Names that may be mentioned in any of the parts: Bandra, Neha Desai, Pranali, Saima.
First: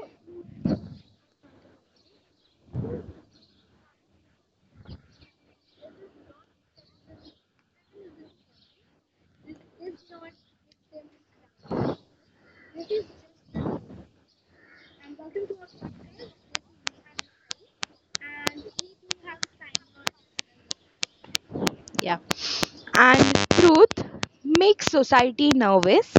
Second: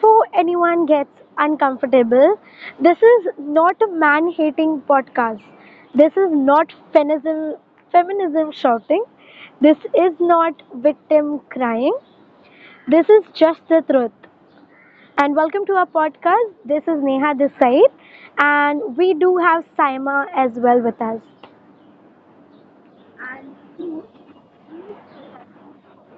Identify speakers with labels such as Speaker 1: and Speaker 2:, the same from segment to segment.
Speaker 1: before anyone gets uncomfortable, this is not a man hating podcast. This is not feminism shouting. This is not victim crying. This is just the truth. And welcome to our podcast. This is Neha Desai, and we do have Saima as well with us.
Speaker 2: Yeah. And truth makes society nervous,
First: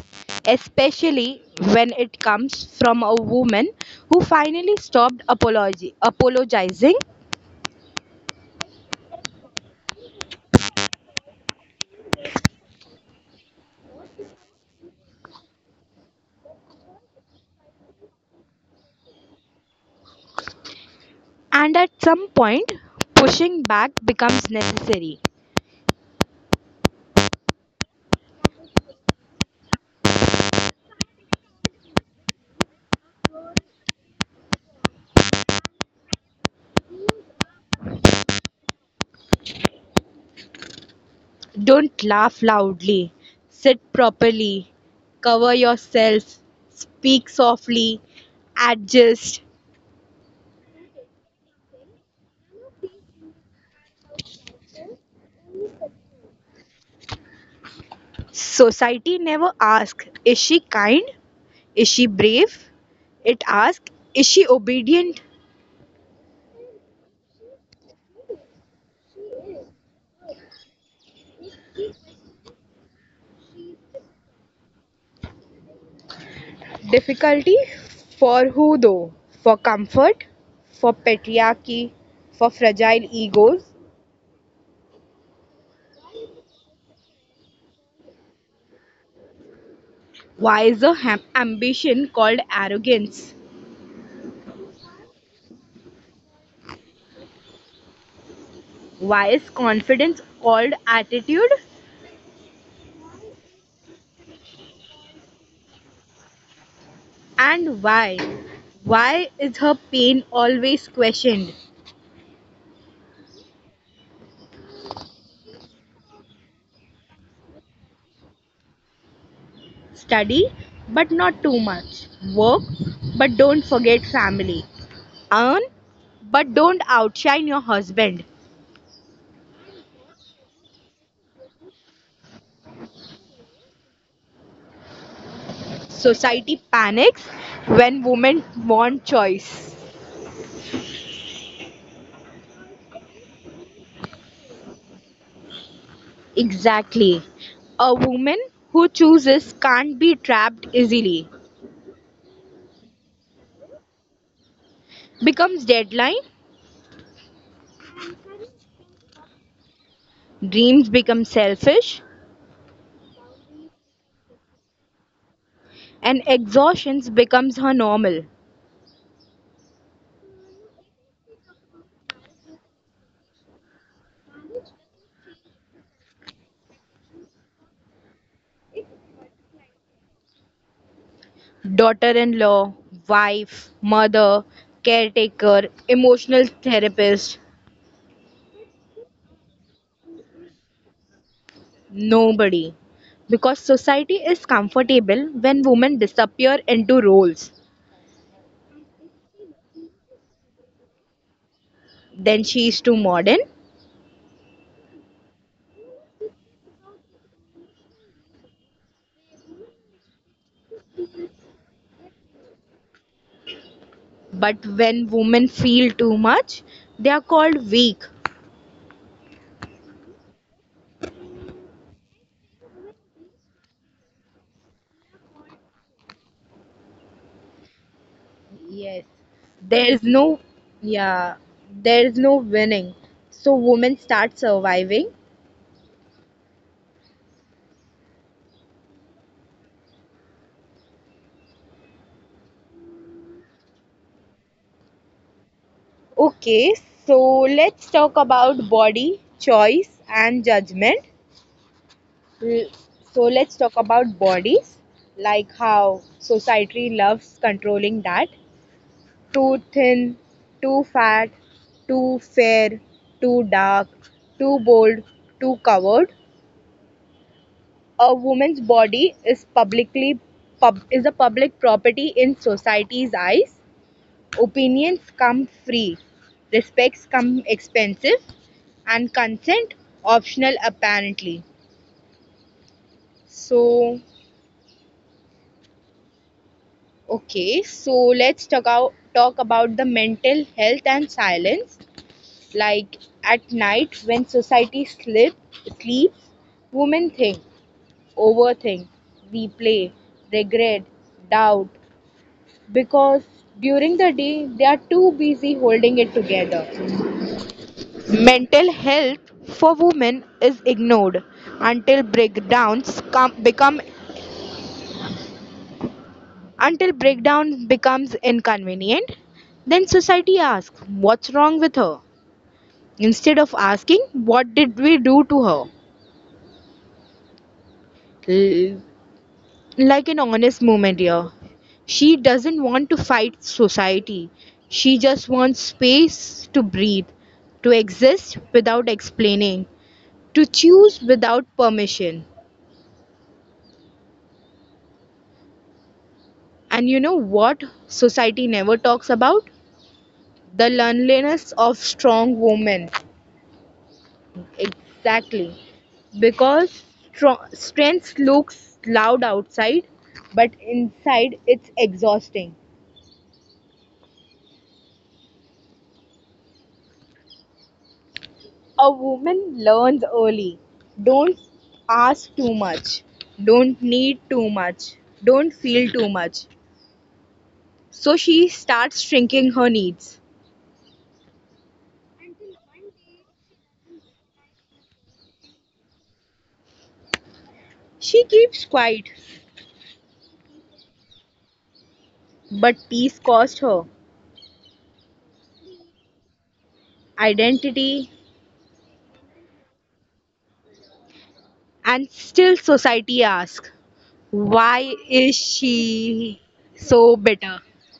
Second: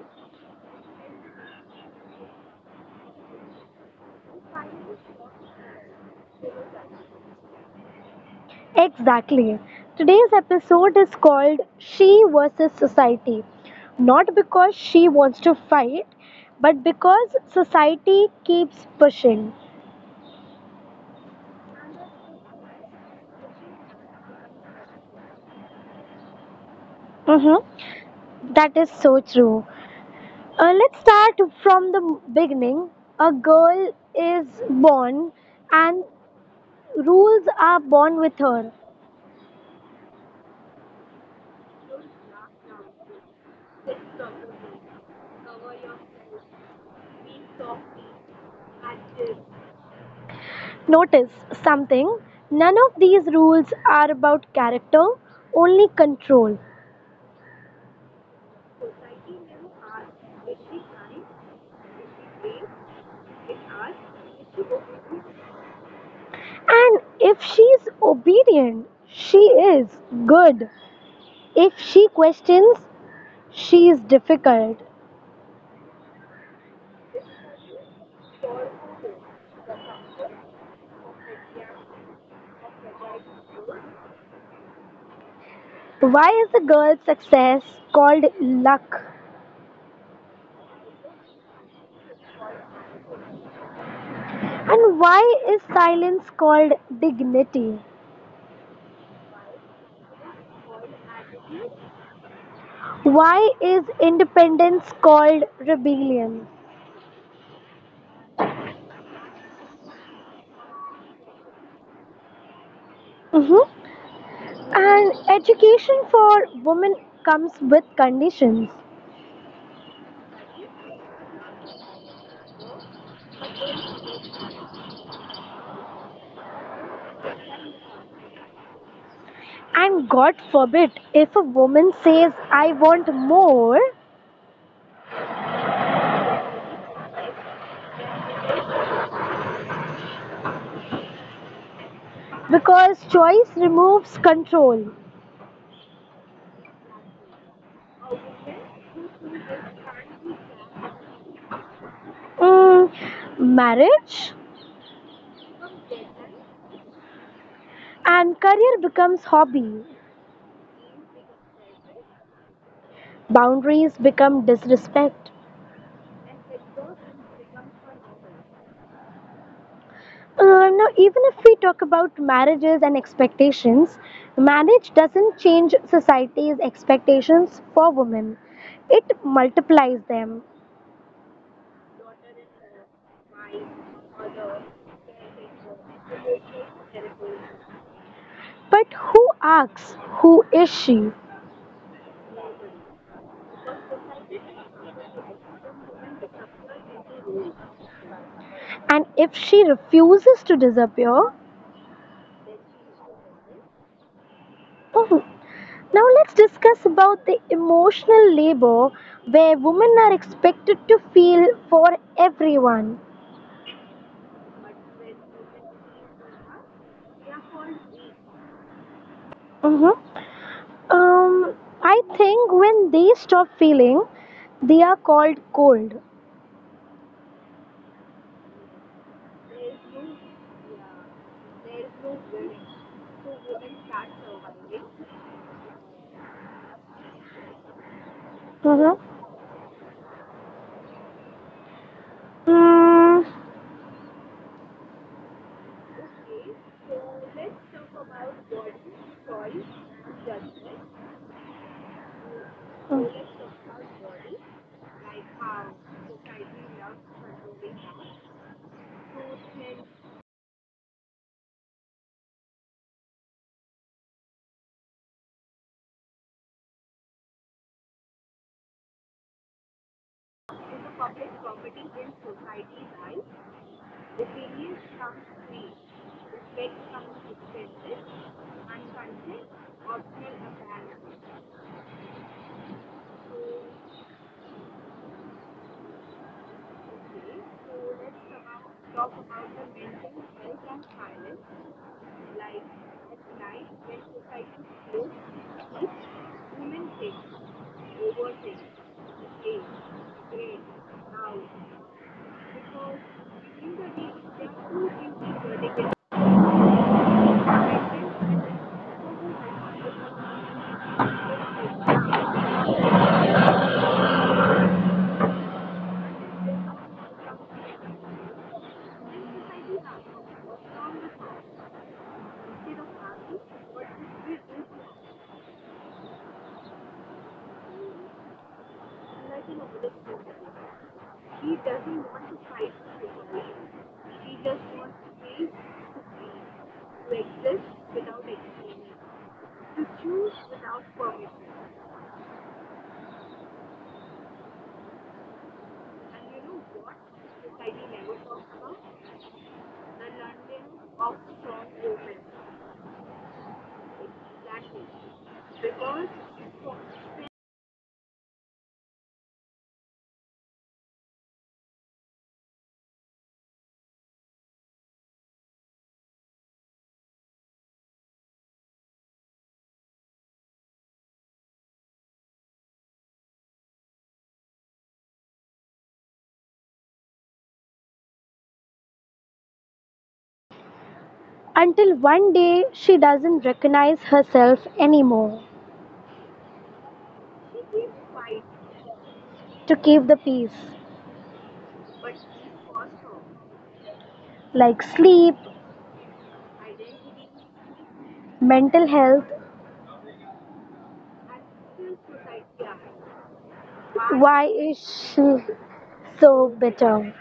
Speaker 2: especially when it comes from a woman who finally stopped apologizing,
Speaker 1: Exactly. Today's episode is called She versus Society. Not because she wants to fight, but because society keeps pushing.
Speaker 2: and at some point pushing back becomes necessary.
Speaker 1: Mm-hmm. That is so true. Let's start from the beginning. A girl is born, and rules are born with her.
Speaker 2: Don't laugh loudly, sit properly, cover yourself, speak softly, adjust.
Speaker 1: Notice something, none of these rules are about character, only control.
Speaker 2: Society never asks, is she kind? Is she brave? It asks, is she obedient?
Speaker 1: And if she's obedient, she is good. If she questions, she is difficult.
Speaker 2: Difficulty? For who though? For comfort? For patriarchy? For fragile egos?
Speaker 1: Why is a girl's success called luck?
Speaker 2: Why is a ambition called arrogance?
Speaker 1: And why is silence called dignity?
Speaker 2: Why is confidence called attitude?
Speaker 1: Why is independence called rebellion?
Speaker 2: And why? Why is her pain always questioned?
Speaker 1: Hmm. And education for women comes with conditions.
Speaker 2: Study, but not too much. Work, but don't forget family. Earn, but don't outshine your husband.
Speaker 1: And God forbid if a woman says, I want more,
Speaker 2: Society panics when women want choice.
Speaker 1: because choice removes control.
Speaker 2: Exactly. A woman who chooses can't be trapped easily,
Speaker 1: Mm, marriage
Speaker 2: becomes deadline,
Speaker 1: and career becomes hobby.
Speaker 2: dreams become selfish,
Speaker 1: Boundaries become disrespect.
Speaker 2: and exhaustion becomes her normal.
Speaker 1: Now, even if we talk about marriages and expectations, marriage doesn't change society's expectations for women. It multiplies them.
Speaker 2: Daughter in law, wife, mother, caretaker, emotional therapist,
Speaker 1: But who asks, who is she?
Speaker 2: nobody. Because society is comfortable when women disappear into roles.
Speaker 1: And if she refuses to disappear.
Speaker 2: Then she is too modern.
Speaker 1: Oh, now let's discuss about the emotional labor where women are expected to feel for everyone.
Speaker 2: But when women feel too much, they are called weak.
Speaker 1: Mhm. Um, I think when they stop feeling, they are called cold.
Speaker 2: Yes. There's no yeah, there's no winning. So women start surviving.
Speaker 1: Mhm. Mm,
Speaker 2: Okay, so let's talk about body, choice and judgment. L- So let's talk about bodies, like how society loves controlling that. Too thin, too fat, too fair, too dark, too bold, too covered. A woman's body is publicly pub is a public property in society's eyes. Opinions come free, respects come expensive, and consent optional apparently. So, okay, so let's talk about the mental health and silence. Like at night when society sleeps, women think, overthink, replay, regret, doubt, because during the day, they are too busy holding it together. Mental health for women is ignored until breakdown becomes inconvenient. Then society asks, "What's wrong with her?" instead of asking, "What did we do to her?" L- like an honest moment here. She doesn't want to fight society. She just wants space to breathe, to exist without explaining, to choose without permission. And you know what society never talks about? The loneliness of strong women. Exactly. Because strength looks loud outside, but inside it's exhausting. A woman learns early, don't ask too much, don't need too much, don't feel too much. So she starts shrinking her needs.
Speaker 1: until one day she doesn't recognize herself anymore
Speaker 2: She keeps quiet,
Speaker 1: to keep the peace,
Speaker 2: but peace cost her
Speaker 1: like sleep,
Speaker 2: identity,
Speaker 1: mental health.
Speaker 2: and still society asks, why
Speaker 1: Why
Speaker 2: is
Speaker 1: is she
Speaker 2: she so
Speaker 1: so
Speaker 2: bitter?
Speaker 1: bitter?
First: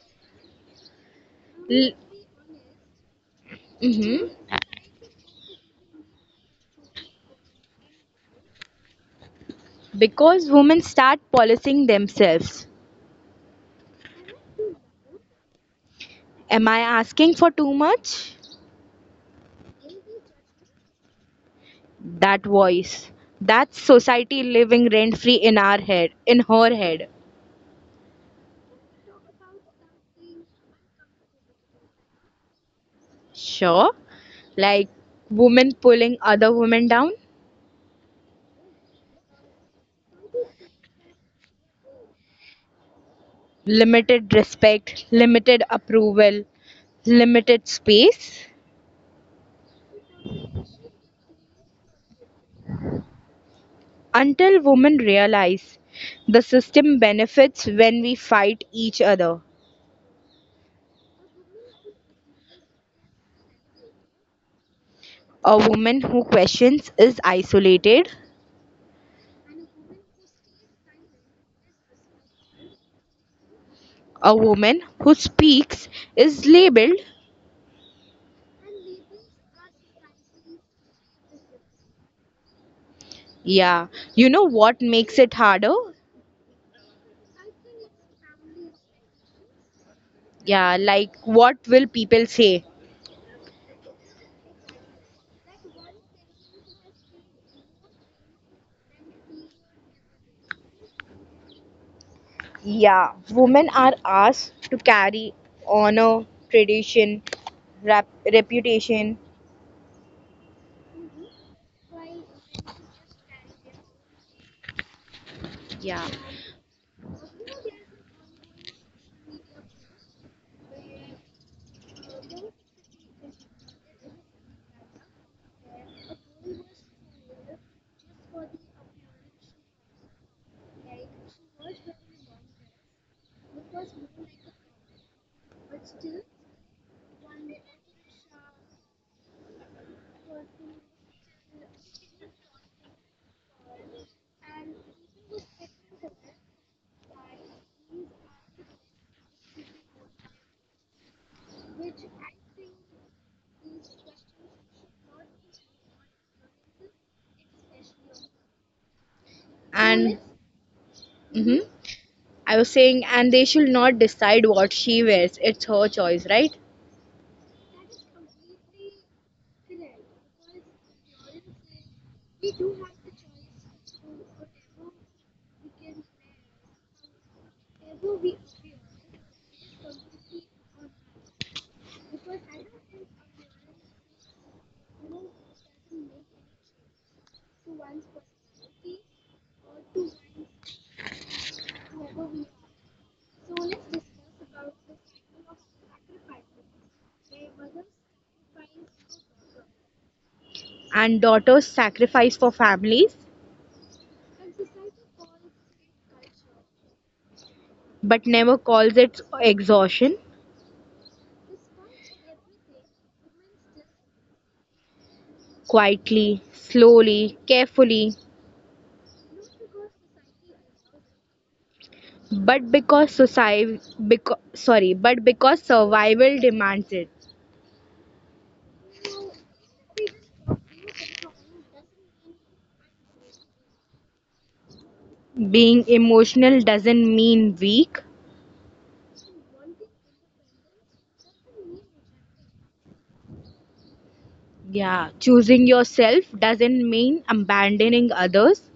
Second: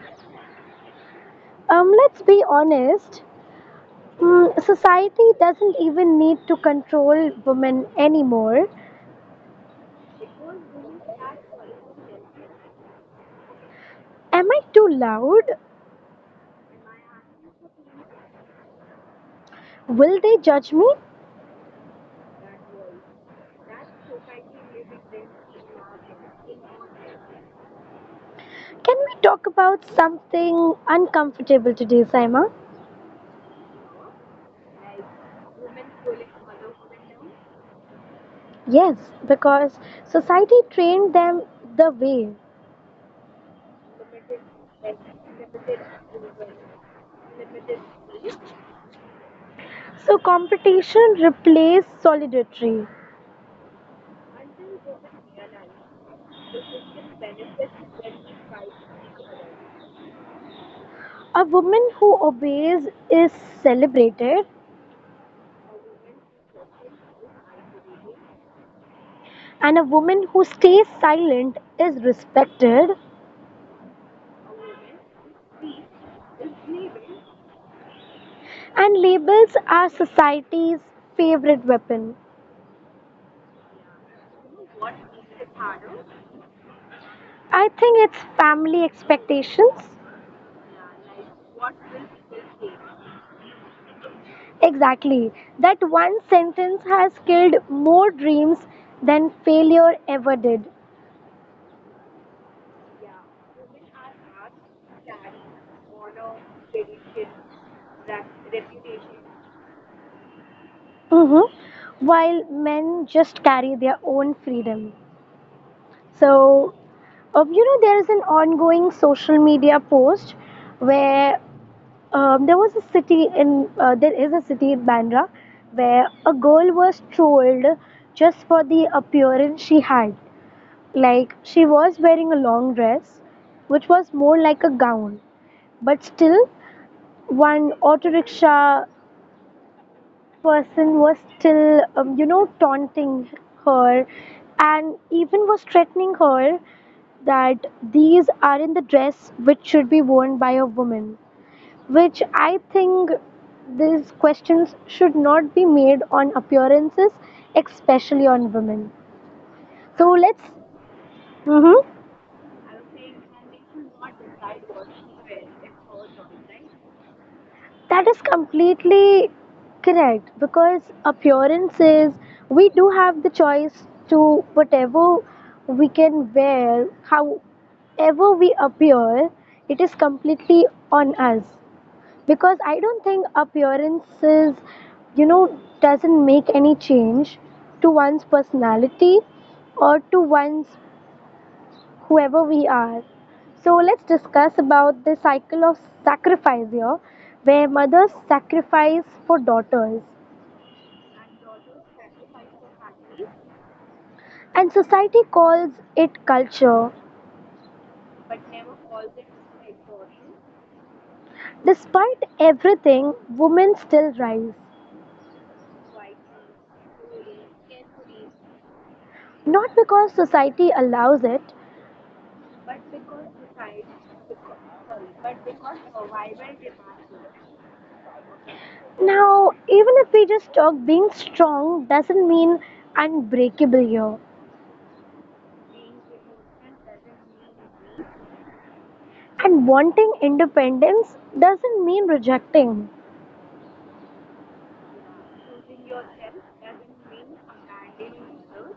Speaker 1: Um,
Speaker 2: L-
Speaker 1: let's be honest.
Speaker 2: mhm.
Speaker 1: Society doesn't even need to control women anymore.
Speaker 2: Because women start policing themselves.
Speaker 1: Am I too loud?
Speaker 2: Am I asking for too much?
Speaker 1: Will they judge me?
Speaker 2: That voice, that's society living rent free in our head, in her head.
Speaker 1: Can we talk about something uncomfortable today, Saima?
Speaker 2: Sure, like women pulling other women down,
Speaker 1: Yes, because society trained them the way.
Speaker 2: limited respect, limited approval, limited space,
Speaker 1: So competition replaced solidarity.
Speaker 2: until women realize the system benefits when we fight each other.
Speaker 1: A woman who obeys is celebrated,
Speaker 2: A woman who questions is isolated.
Speaker 1: and a woman who stays silent is respected.
Speaker 2: A woman who speaks is labeled.
Speaker 1: And labels are society's favorite weapon.
Speaker 2: Yeah, you know what makes it harder?
Speaker 1: I think it's family expectations.
Speaker 2: Yeah, like what will people say?
Speaker 1: Exactly. That one sentence has killed more dreams than failure ever did.
Speaker 2: Yeah, women are asked to carry honor, tradition, reputation.
Speaker 1: Hmm. While men just carry their own freedom.
Speaker 2: Yeah,
Speaker 1: So, there is an ongoing social media post where there is a city in Bandra where a girl was trolled just for the appearance she had. Like she was wearing a long dress, which was more like a gown, but still, one auto rickshaw person was still, taunting her and even was threatening her that these are in the dress which should be worn by a woman. Which I think these questions should not be made on appearances, especially on women. So
Speaker 2: and
Speaker 1: let's.
Speaker 2: hmm,
Speaker 1: Mm-hmm.
Speaker 2: I was saying, and they should not decide what she wears. It's her choice, right?
Speaker 1: That is completely correct because appearances, we do have the choice to whatever we can wear, however we appear, it is completely on us. Because I don't think appearances, doesn't make any change to one's personality or to one's whoever we are. So let's discuss about the cycle of sacrifice here, where mothers sacrifice for daughters,
Speaker 2: And daughters sacrifice for families,
Speaker 1: and society calls it culture.
Speaker 2: but never calls it exhaustion.
Speaker 1: Despite everything, women still rise,
Speaker 2: Quietly, slowly, carefully,
Speaker 1: not because society allows it.
Speaker 2: but because society, because sorry, but because survival demands it.
Speaker 1: Now, even if we just talk, being strong doesn't mean unbreakable here.
Speaker 2: Being emotional doesn't mean weak.
Speaker 1: And wanting independence doesn't mean rejecting.
Speaker 2: Yeah, choosing yourself doesn't mean abandoning others.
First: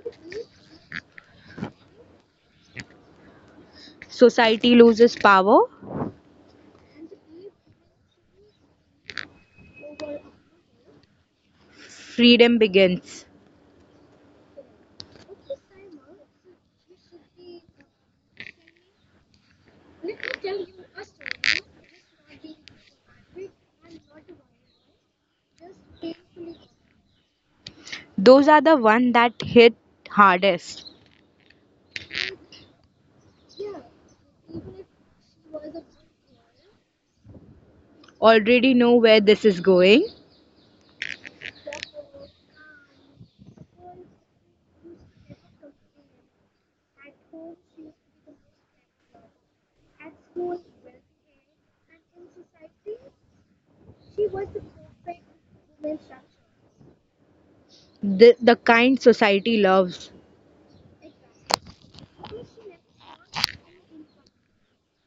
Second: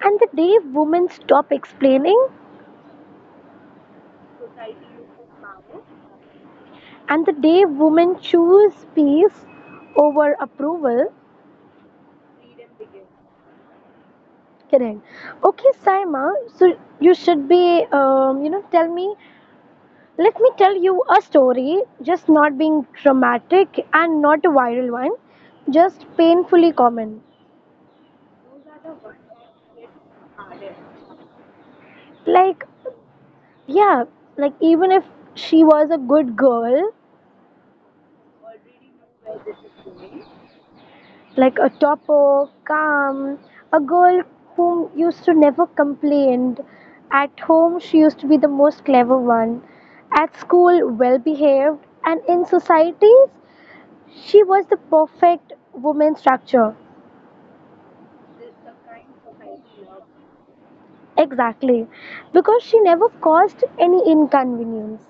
Speaker 1: And the day women stop explaining,
Speaker 2: Society loses power,
Speaker 1: and the day women choose peace over approval.
Speaker 2: freedom begins.
Speaker 1: Correct. Okay, Saima, so you should be, tell me, let me tell you a story, just not being dramatic and not a viral one, just painfully common.
Speaker 2: Those are the one that hit hardest.
Speaker 1: Like, yeah, like even if she was a good girl,
Speaker 2: Already know where this is going.
Speaker 1: like a topper, calm, a girl whom used to never complained. At home, she used to be the most clever one. At school, well behaved, and in societies, she was the perfect woman structure.
Speaker 2: The kind society loves,
Speaker 1: Exactly, because she never caused any inconvenience.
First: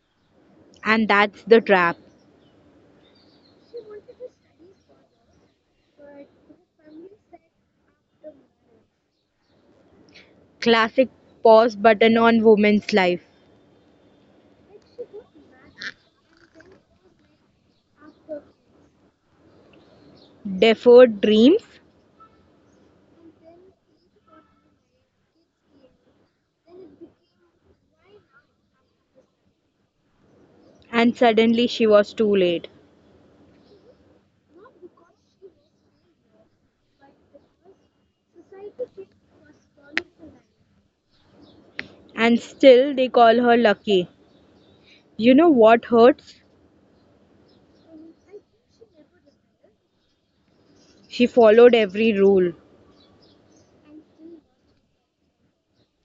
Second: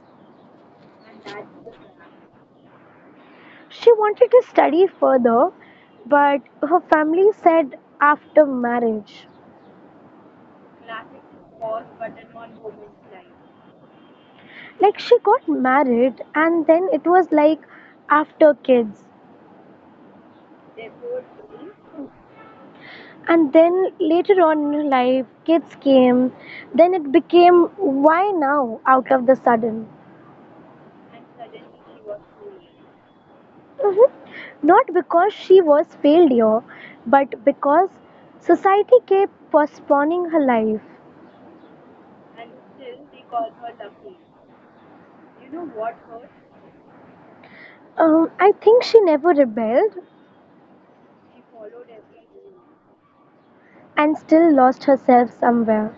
Speaker 2: and that's the trap.
Speaker 1: She wanted to study further, but her family said after marriage.
Speaker 2: Classic pause button on woman's life.
Speaker 1: Like she got married, and then it was like after kids.
Speaker 2: Deferred dreams,
Speaker 1: And then later on in life kids came, then it became, why now out of the sudden?
Speaker 2: and suddenly she was too late.
Speaker 1: Mhm. Not because she was failure, but because society kept postponing her life.
Speaker 2: And still, they call her lucky. You know what hurts?
Speaker 1: I think she never rebelled
Speaker 2: She followed every rule.
Speaker 1: and still lost herself somewhere.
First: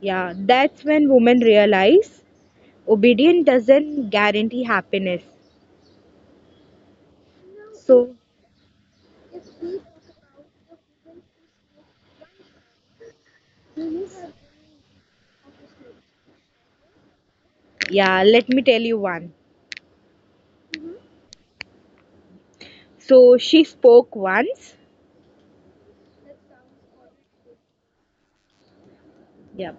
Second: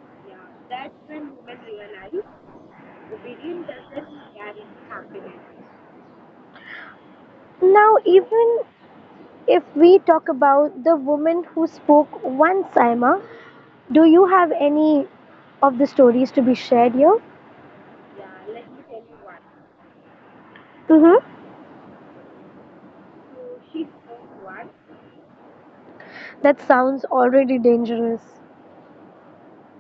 Speaker 2: Yeah, that's when women realize obedience doesn't guarantee happiness.
Speaker 1: Now
Speaker 2: So,
Speaker 1: even if we talk about the woman who spoke once, Saima, do you have any of the stories to be shared here?
Speaker 2: yeah, let me tell you one.
Speaker 1: Mm-hmm.
Speaker 2: So, she spoke once.
Speaker 1: That sounds already dangerous.
Speaker 2: Yeah.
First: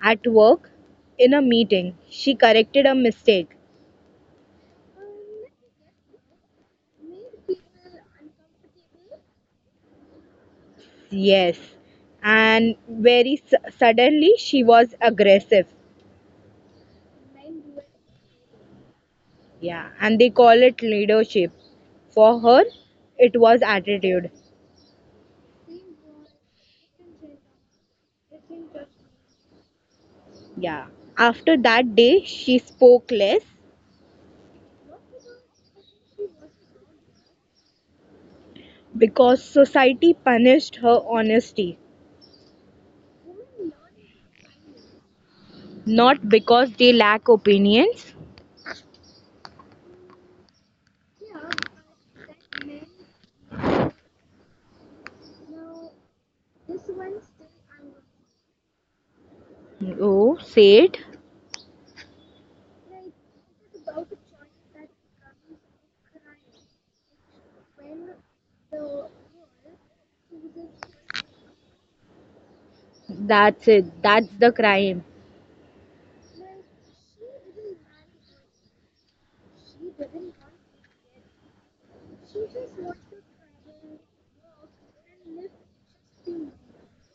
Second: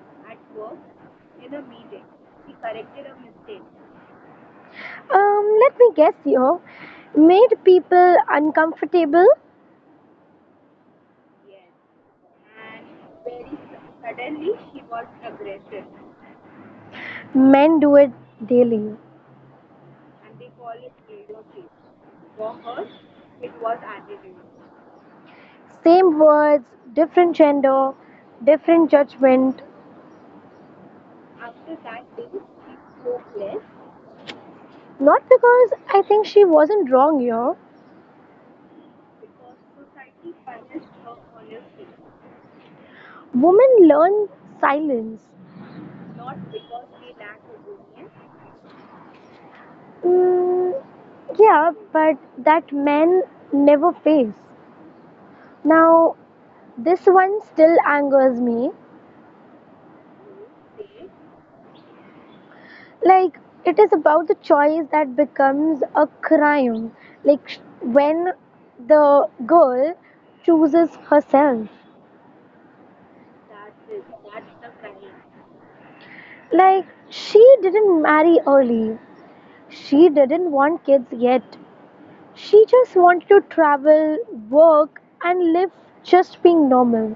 Speaker 2: At work, in a meeting, she corrected a mistake.
Speaker 1: Let me guess here. Made people uncomfortable.
Speaker 2: Yes. And very suddenly, she was aggressive.
Speaker 1: Men do it daily.
Speaker 2: Yeah. And they call it leadership. For her, it was attitude.
Speaker 1: Same words, different gender, different judgment.
Speaker 2: Yeah. After that day, she spoke less
Speaker 1: Not because I think she wasn't wrong here.
Speaker 2: because society punished her honesty,
Speaker 1: Women learn silence.
Speaker 2: not because they lack opinions.
Speaker 1: Mm, yeah, but that men never face. Now, this one still angers me.
Speaker 2: Oh, say it.
Speaker 1: Like, it is about the choice that becomes a crime, like when the girl chooses herself,
Speaker 2: That's it. That's the crime.
Speaker 1: like she didn't marry early, she didn't want kids yet, she just wanted to travel, work and live, just being normal.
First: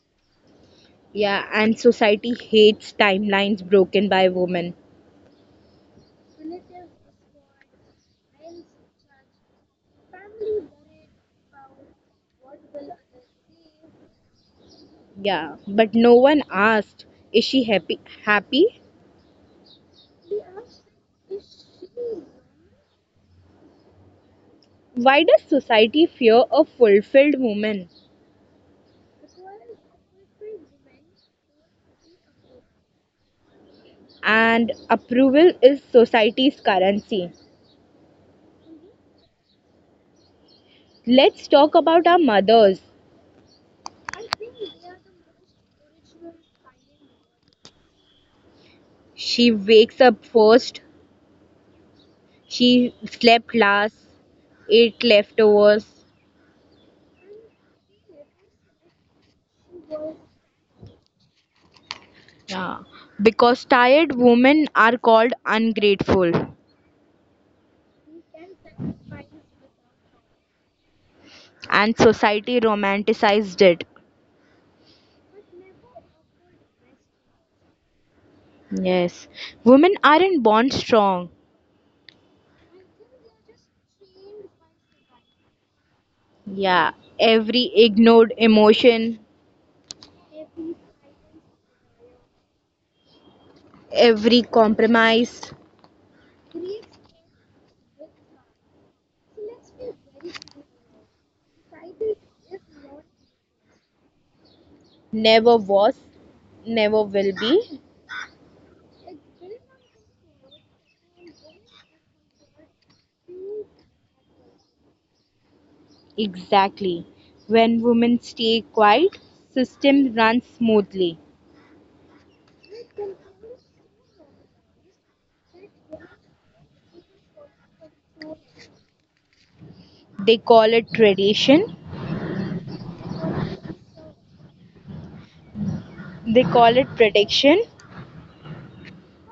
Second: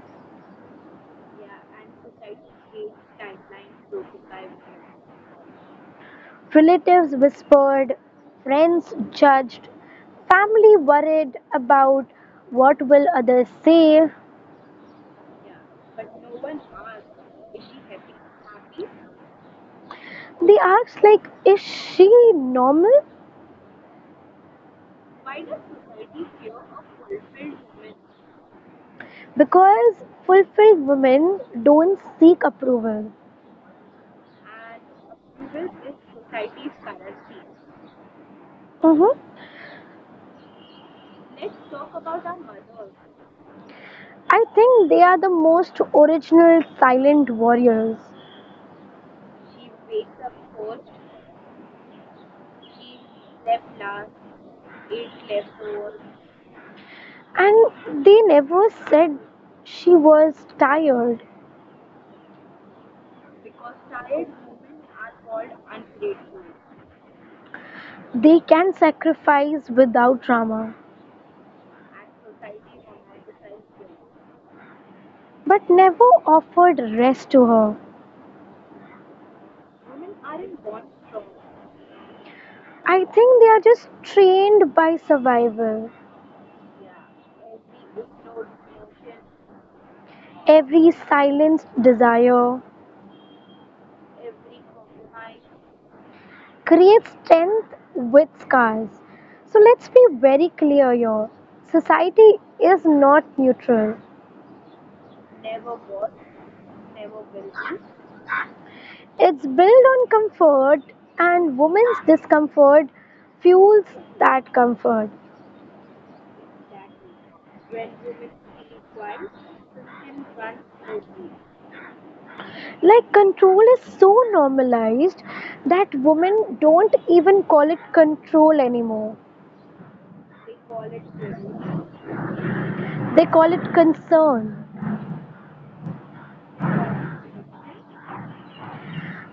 Speaker 2: Yeah, and society hates timelines broken by women.
Speaker 1: Relatives whispered, friends judged, family worried about what will others say.
Speaker 2: Yeah, but no one asked, is she happy? Happy?
Speaker 1: They asked, like, is she normal?
Speaker 2: Why does society fear a fulfilled woman?
Speaker 1: Because fulfilled women don't seek approval.
Speaker 2: And approval is society's currency.
Speaker 1: Hmm.
Speaker 2: Let's talk about our mothers.
Speaker 1: I think they are the most original silent warriors.
Speaker 2: She wakes up first. She slept last, ate leftovers.
Speaker 1: And they never said she was tired.
Speaker 2: Yeah, because tired women are called ungrateful,
Speaker 1: They can sacrifice without drama,
Speaker 2: and society romanticized it.
Speaker 1: but never offered rest to her.
Speaker 2: Yes, women aren't born strong.
Speaker 1: I think they are just trained by survival.
Speaker 2: Yeah, every ignored emotion,
Speaker 1: Every silenced desire
Speaker 2: every compromise
Speaker 1: creates strength with scars. So let's be very clear here. Society is not neutral.
Speaker 2: never was, never will be.
Speaker 1: It's built on comfort, and women's discomfort fuels that comfort.
Speaker 2: Exactly. When women stay quiet, system runs smoothly.
Speaker 1: Like, control is so normalized that women don't even call it control anymore.
Speaker 2: They call it tradition,
Speaker 1: They call it concern.
Speaker 2: they call it prediction,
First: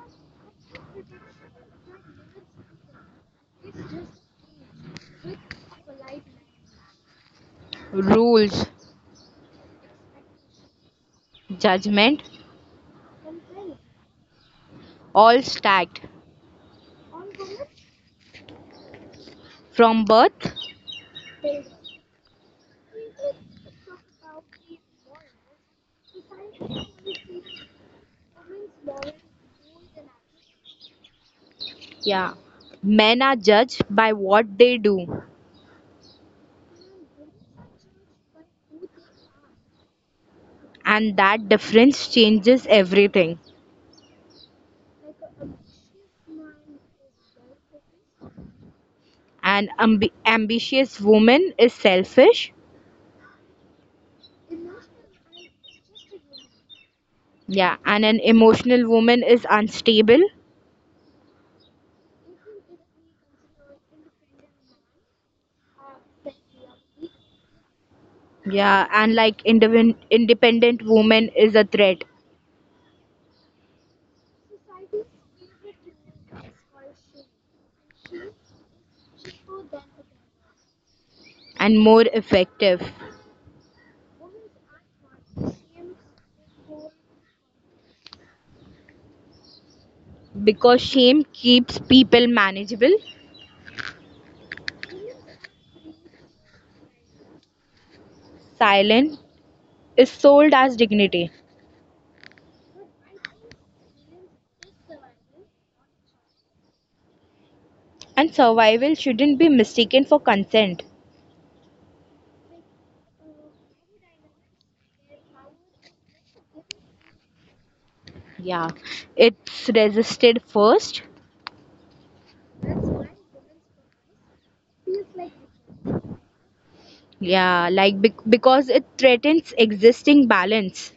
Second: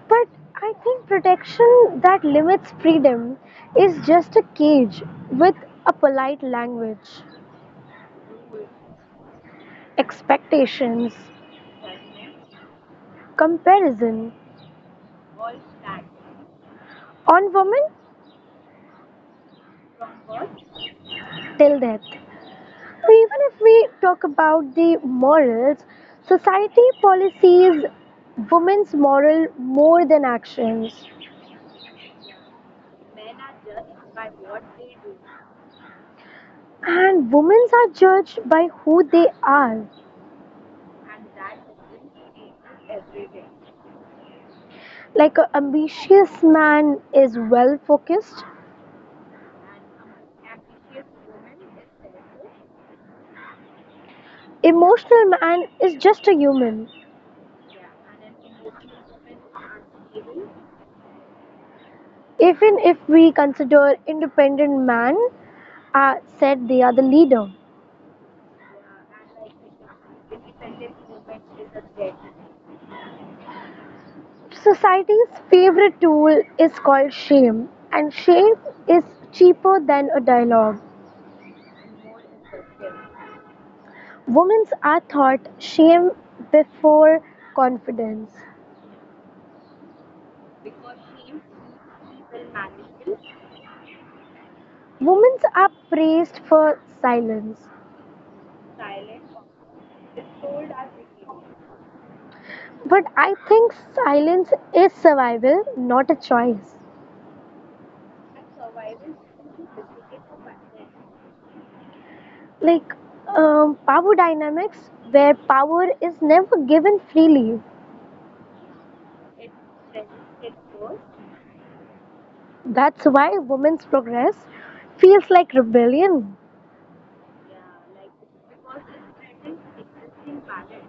Speaker 1: But I think protection that limits freedom is just a cage with a polite language.
Speaker 2: rules,
Speaker 1: Expectations,
Speaker 2: judgment,
Speaker 1: comparison
Speaker 2: all stacked.
Speaker 1: on women
Speaker 2: From birth,
Speaker 1: till death. So even if we talk about the morals, society policies women's moral more than actions.
Speaker 2: yeah, men are judged by what they do,
Speaker 1: And women are judged by who they are.
Speaker 2: and that difference changes everything.
Speaker 1: Like an ambitious man is well focused,
Speaker 2: An ambitious woman is selfish,
Speaker 1: emotional man is just a human.
Speaker 2: yeah, and an emotional woman is unstable,
Speaker 1: Even if we consider independent man, said they are the leader.
Speaker 2: yeah, and like independent woman is a threat
Speaker 1: Society's favorite tool is called shame, and shame is cheaper than a dialogue.
Speaker 2: and more effective
Speaker 1: Women are taught shame before confidence.
Speaker 2: because shame keeps people manageable,
Speaker 1: Women are praised for silence.
Speaker 2: silent, is sold as dignity,
Speaker 1: But I think silence is survival, not a choice.
Speaker 2: and survival shouldn't be mistaken for consent.
Speaker 1: Like, power dynamics, where power is never given freely.
Speaker 2: Yeah, it's resisted first,
Speaker 1: That's why women's progress feels like rebellion.
Speaker 2: yeah, like because it threatens existing balance.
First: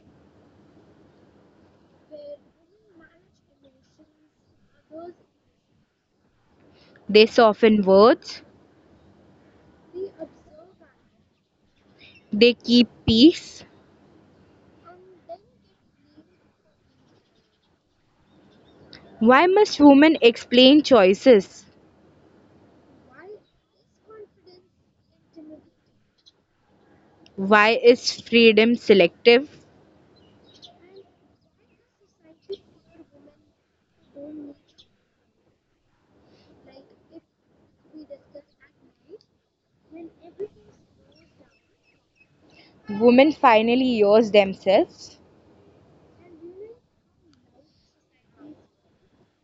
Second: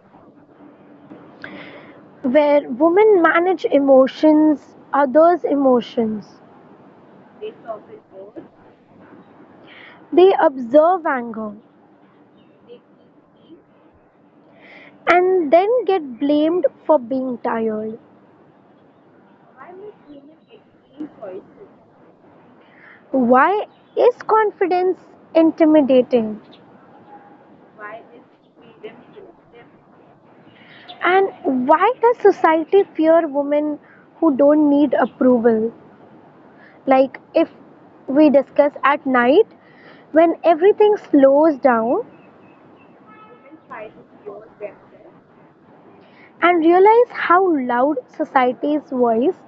Speaker 1: Where women manage emotions, others' emotions.
Speaker 2: They soften words,
Speaker 1: They observe anger
Speaker 2: they keep peace.
Speaker 1: and then get blamed for being tired.
Speaker 2: Why must women explain choices?
Speaker 1: Why is confidence intimidating?
Speaker 2: Why is freedom selective?
Speaker 1: And why does society fear women who don't need approval? Like, if we discuss at night, when everything slows down
Speaker 2: Women finally yours themselves.
Speaker 1: and realize how loud society's voice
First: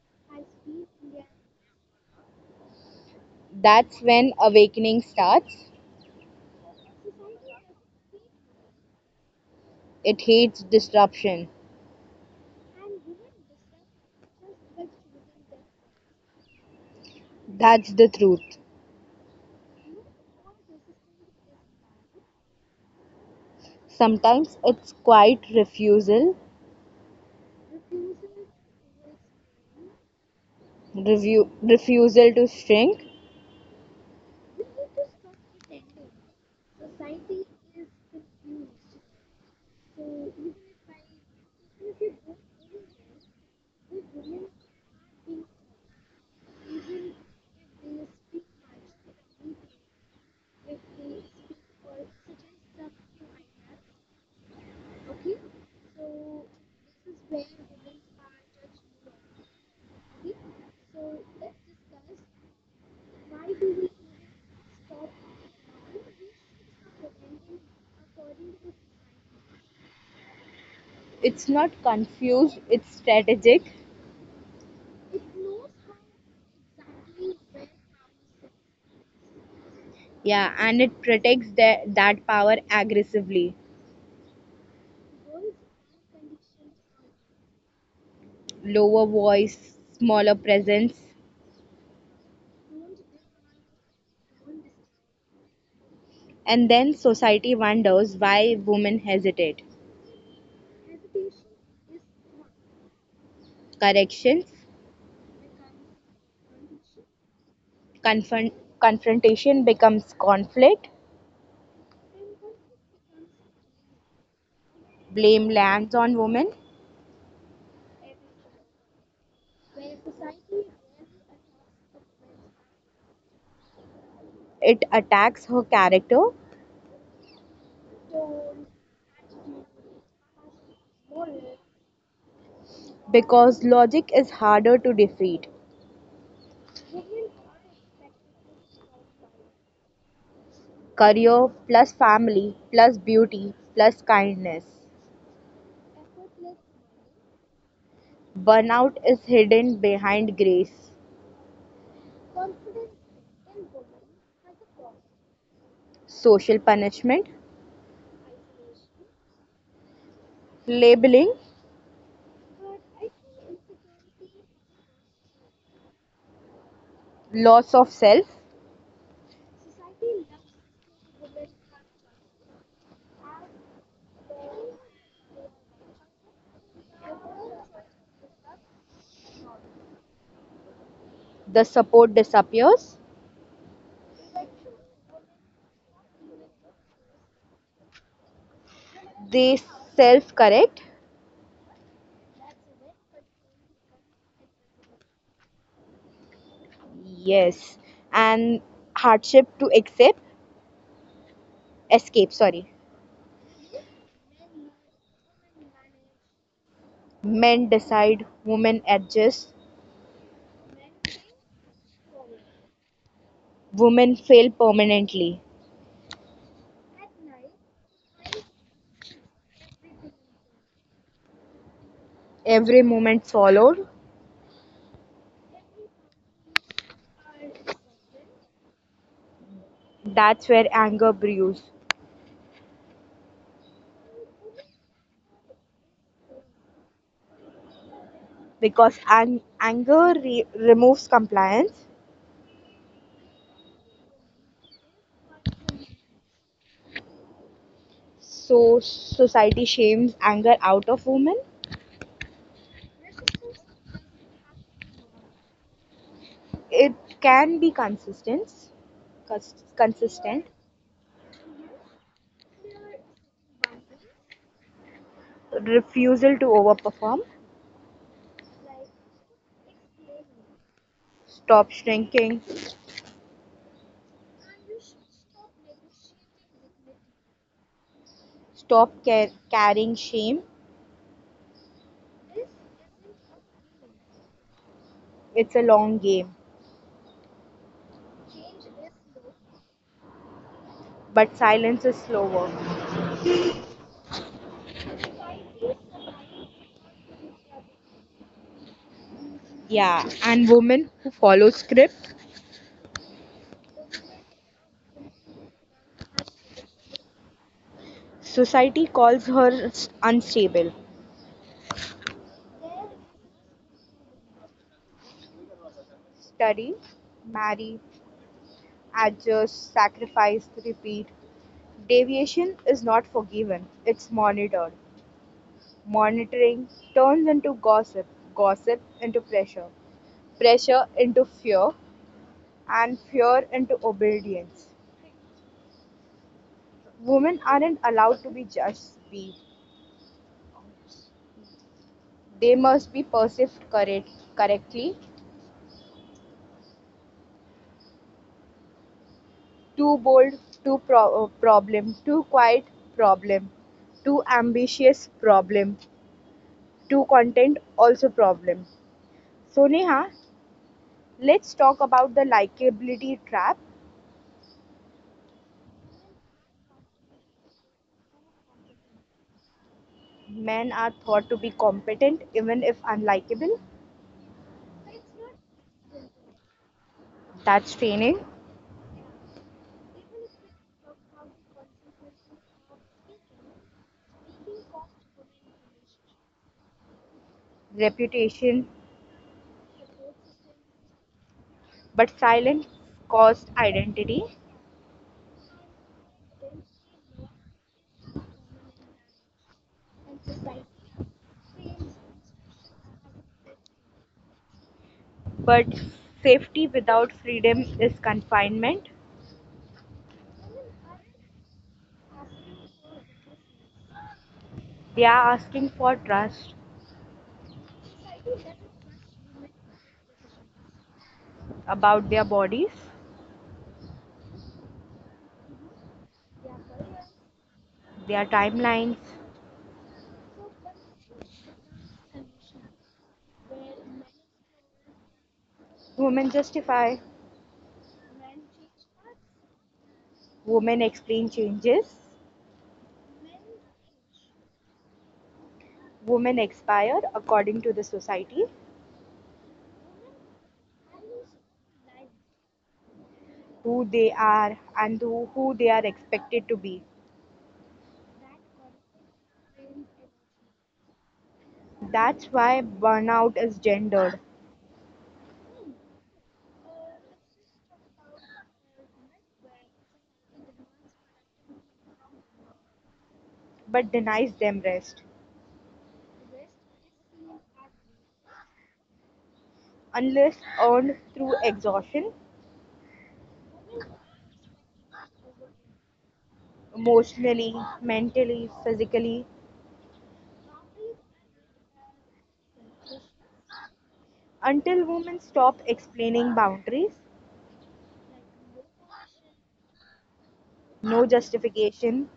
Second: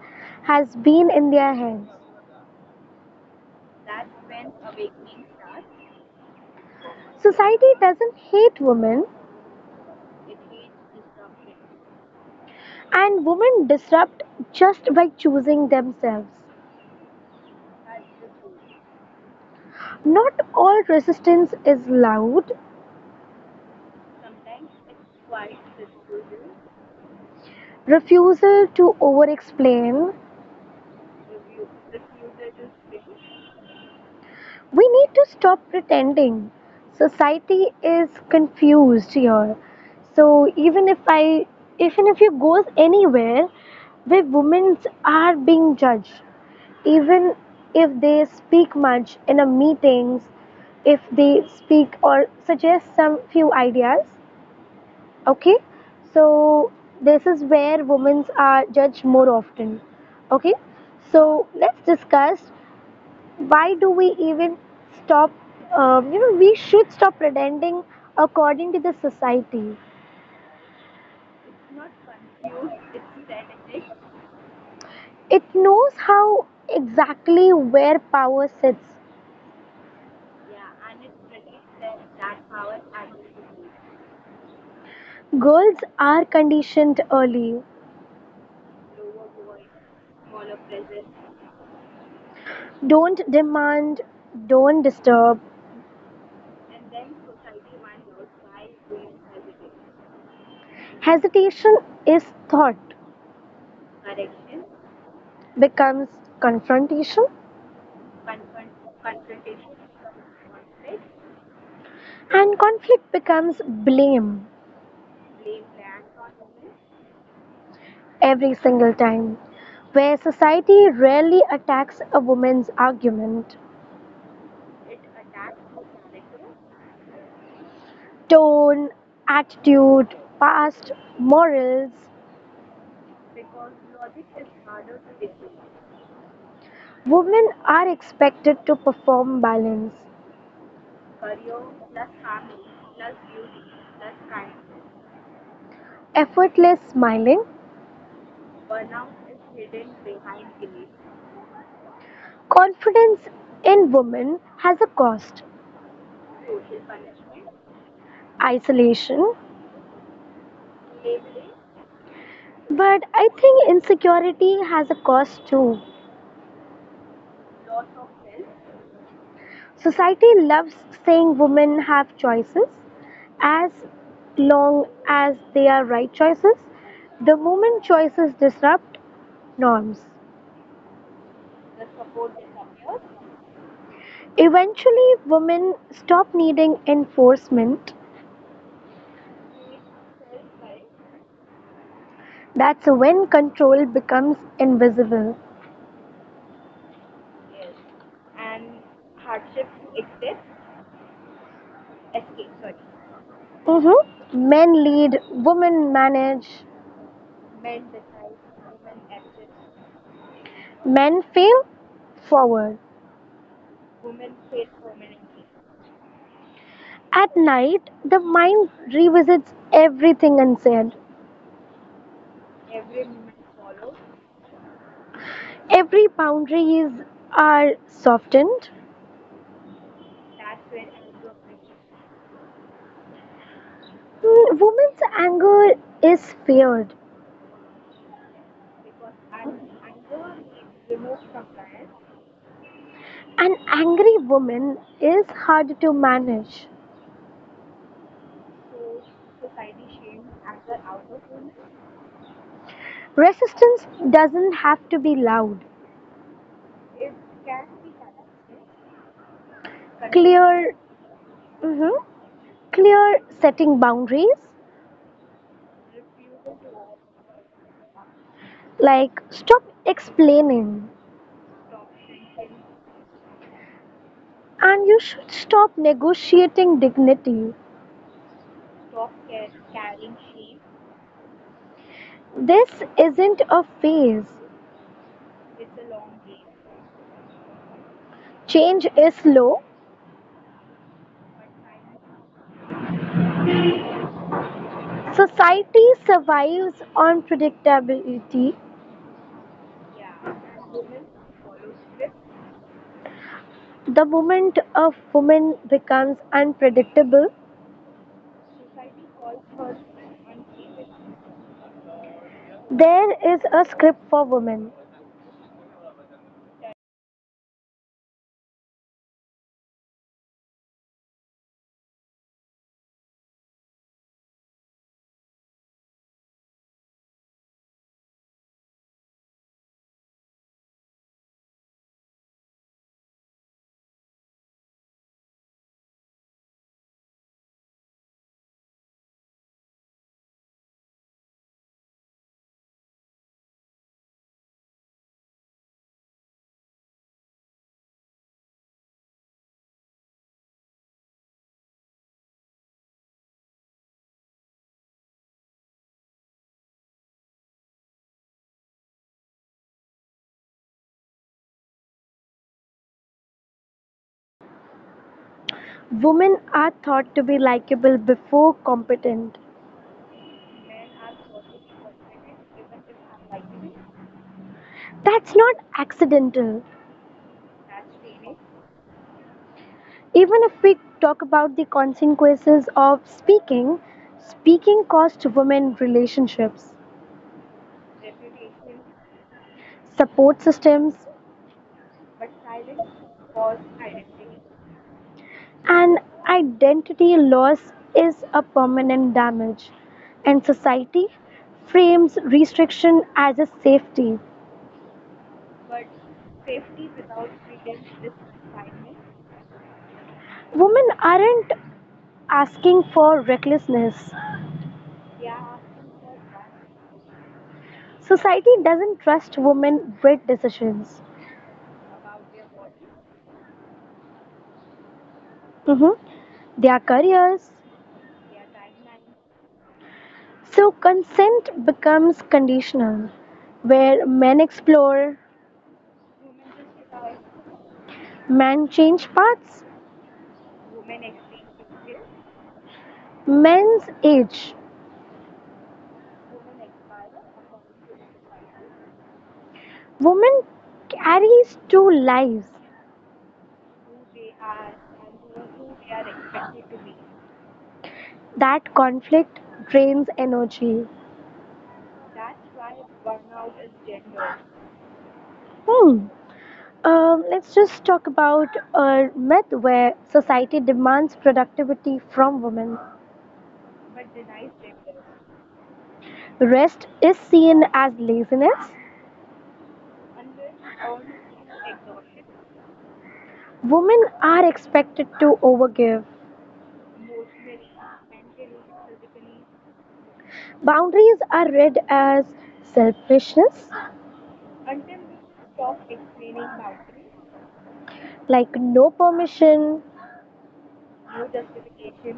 Speaker 1: has been in their heads.
Speaker 2: That's when awakening starts.
Speaker 1: Society doesn't hate women,
Speaker 2: It hates disruption.
Speaker 1: and women disrupt just by choosing themselves.
Speaker 2: That's the truth.
Speaker 1: Not all resistance is loud,
Speaker 2: Sometimes it's quite refusal,
Speaker 1: refusal to over explain.
Speaker 2: review, refusal to shrink.
Speaker 1: We need to stop pretending. Society is confused here. So even if you goes anywhere where women are being judged, even if they speak much in a meetings, if they speak or suggest some few ideas, okay, so this is where women are judged more often. Okay, so let's discuss, why do we even stop? We should stop pretending according to the society.
Speaker 2: It's not confused, it's strategic.
Speaker 1: It knows how exactly where power sits.
Speaker 2: Yeah, and it protects that power aggressively.
Speaker 1: Girls are conditioned early.
Speaker 2: Lower voice, smaller presence.
Speaker 1: Don't demand, don't disturb.
Speaker 2: And then society wonders why women hesitate.
Speaker 1: Hesitation is thought,
Speaker 2: Corrections,
Speaker 1: becomes confrontation,
Speaker 2: confront, confrontation becomes conflict.
Speaker 1: and conflict becomes blame
Speaker 2: Blame lands on women.
Speaker 1: every single time. Where society rarely attacks a woman's argument,
Speaker 2: It attacks her character
Speaker 1: tone, attitude, past, morals,
Speaker 2: because logic is harder to defeat.
Speaker 1: women are expected to perform balance.
Speaker 2: Career plus family plus beauty plus kindness.
Speaker 1: Effortless smiling,
Speaker 2: Burnout is hidden behind grace,
Speaker 1: confidence in women has a cost,
Speaker 2: social punishment,
Speaker 1: isolation.
Speaker 2: labeling,
Speaker 1: But I think insecurity has a cost too.
Speaker 2: loss of self,
Speaker 1: Society loves saying women have choices as long as they are right choices. The moment choices disrupt norms,
Speaker 2: the support disappears,
Speaker 1: eventually women stop needing enforcement.
Speaker 2: they self correct,
Speaker 1: That's when control becomes invisible.
Speaker 2: yes, and hardship to accept, escape, sorry.
Speaker 1: Hmm. Men lead, women manage,
Speaker 2: Men decide, women adjust,
Speaker 1: men fail forward.
Speaker 2: women fail permanently.
Speaker 1: At night, the mind revisits everything unsaid.
Speaker 2: Every moment swallowed,
Speaker 1: Every boundary is are softened.
Speaker 2: that's where anger brews.
Speaker 1: Woman's anger is feared.
Speaker 2: Because anger removes compliance,
Speaker 1: An angry woman is hard to manage.
Speaker 2: so society shames anger out of women.
Speaker 1: Resistance doesn't have to be loud.
Speaker 2: It can be consistent, consistent
Speaker 1: Clear, mhm, clear setting boundaries.
Speaker 2: refusal to overperform,
Speaker 1: Like, stop explaining,
Speaker 2: stop shrinking,
Speaker 1: and you should stop negotiating dignity.
Speaker 2: stop carrying shame.
Speaker 1: This isn't a phase.
Speaker 2: It's a long game,
Speaker 1: Change is slow.
Speaker 2: but silence is slower.
Speaker 1: Society survives on predictability.
Speaker 2: Yeah, and women who follow script,
Speaker 1: The moment a woman becomes unpredictable,
Speaker 2: society calls her unstable.
Speaker 1: there is a script for women.
Speaker 2: Study, marry, adjust, sacrifice, repeat. Deviation is not forgiven, it's monitored. Monitoring turns into gossip, gossip into pressure, pressure into fear, and fear into obedience. Women aren't allowed to be just beat, they must be perceived correctly. Too bold, too problem, too quiet, problem, too ambitious problem, too content also problem. So Neha, let's talk about the likability trap.
Speaker 1: Women are thought to be likable before competent.
Speaker 2: Men are thought to be competent even if unlikable.
Speaker 1: That's not accidental.
Speaker 2: That's training,
Speaker 1: Even if we talk about the consequences of speaking, speaking costs women relationships,
Speaker 2: reputation,
Speaker 1: support systems.
Speaker 2: but silent cost identity.
Speaker 1: And identity loss is a permanent damage, and society frames restriction as a safety.
Speaker 2: But safety without freedom is confinement.
Speaker 1: Women aren't asking for recklessness.
Speaker 2: They are asking for trust
Speaker 1: Society doesn't trust women with decisions,
Speaker 2: about their bodies,
Speaker 1: hmm their careers.
Speaker 2: their timelines.
Speaker 1: So consent becomes conditional, where men explore,
Speaker 2: Women justify,
Speaker 1: men change paths,
Speaker 2: women explain changes,
Speaker 1: men's age.
Speaker 2: women expire according to the society.
Speaker 1: Women carries two lives,
Speaker 2: Who they are and who they are expected to be.
Speaker 1: that conflict drains energy.
Speaker 2: That's why burnout is gendered
Speaker 1: Hmm. Let's just talk about a myth where society demands productivity from women.
Speaker 2: but denies them rest,
Speaker 1: Rest is seen as laziness.
Speaker 2: unless earned through exhaustion,
Speaker 1: Women are expected to overgive.
Speaker 2: emotionally, mentally, physically,
Speaker 1: Boundaries are read as selfishness,
Speaker 2: until women stop explaining boundaries,
Speaker 1: like no permission,
Speaker 2: no justification,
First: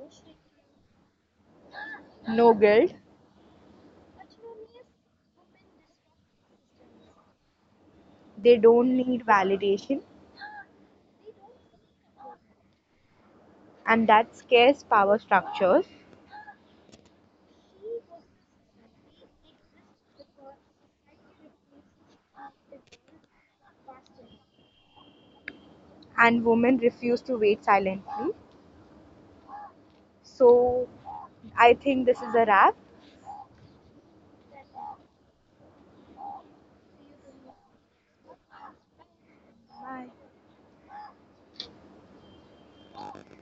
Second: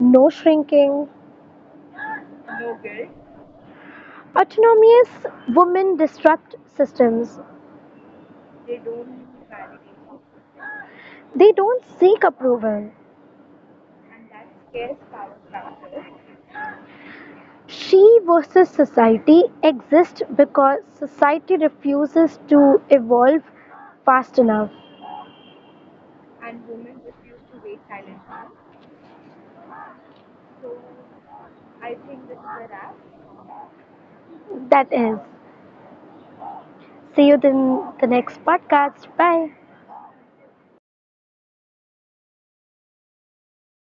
Speaker 1: no shrinking.
Speaker 2: no guilt,
Speaker 1: Autonomous women disrupt systems.
Speaker 2: they don't need validation,
Speaker 1: They don't seek approval.
Speaker 2: and that scares power structures,
Speaker 1: She versus society exists because society refuses to evolve fast enough.
Speaker 2: and women refuse to wait silently. So, I think this is a wrap.
Speaker 1: That is. See you in the next podcast. Bye.
Speaker 2: Bye.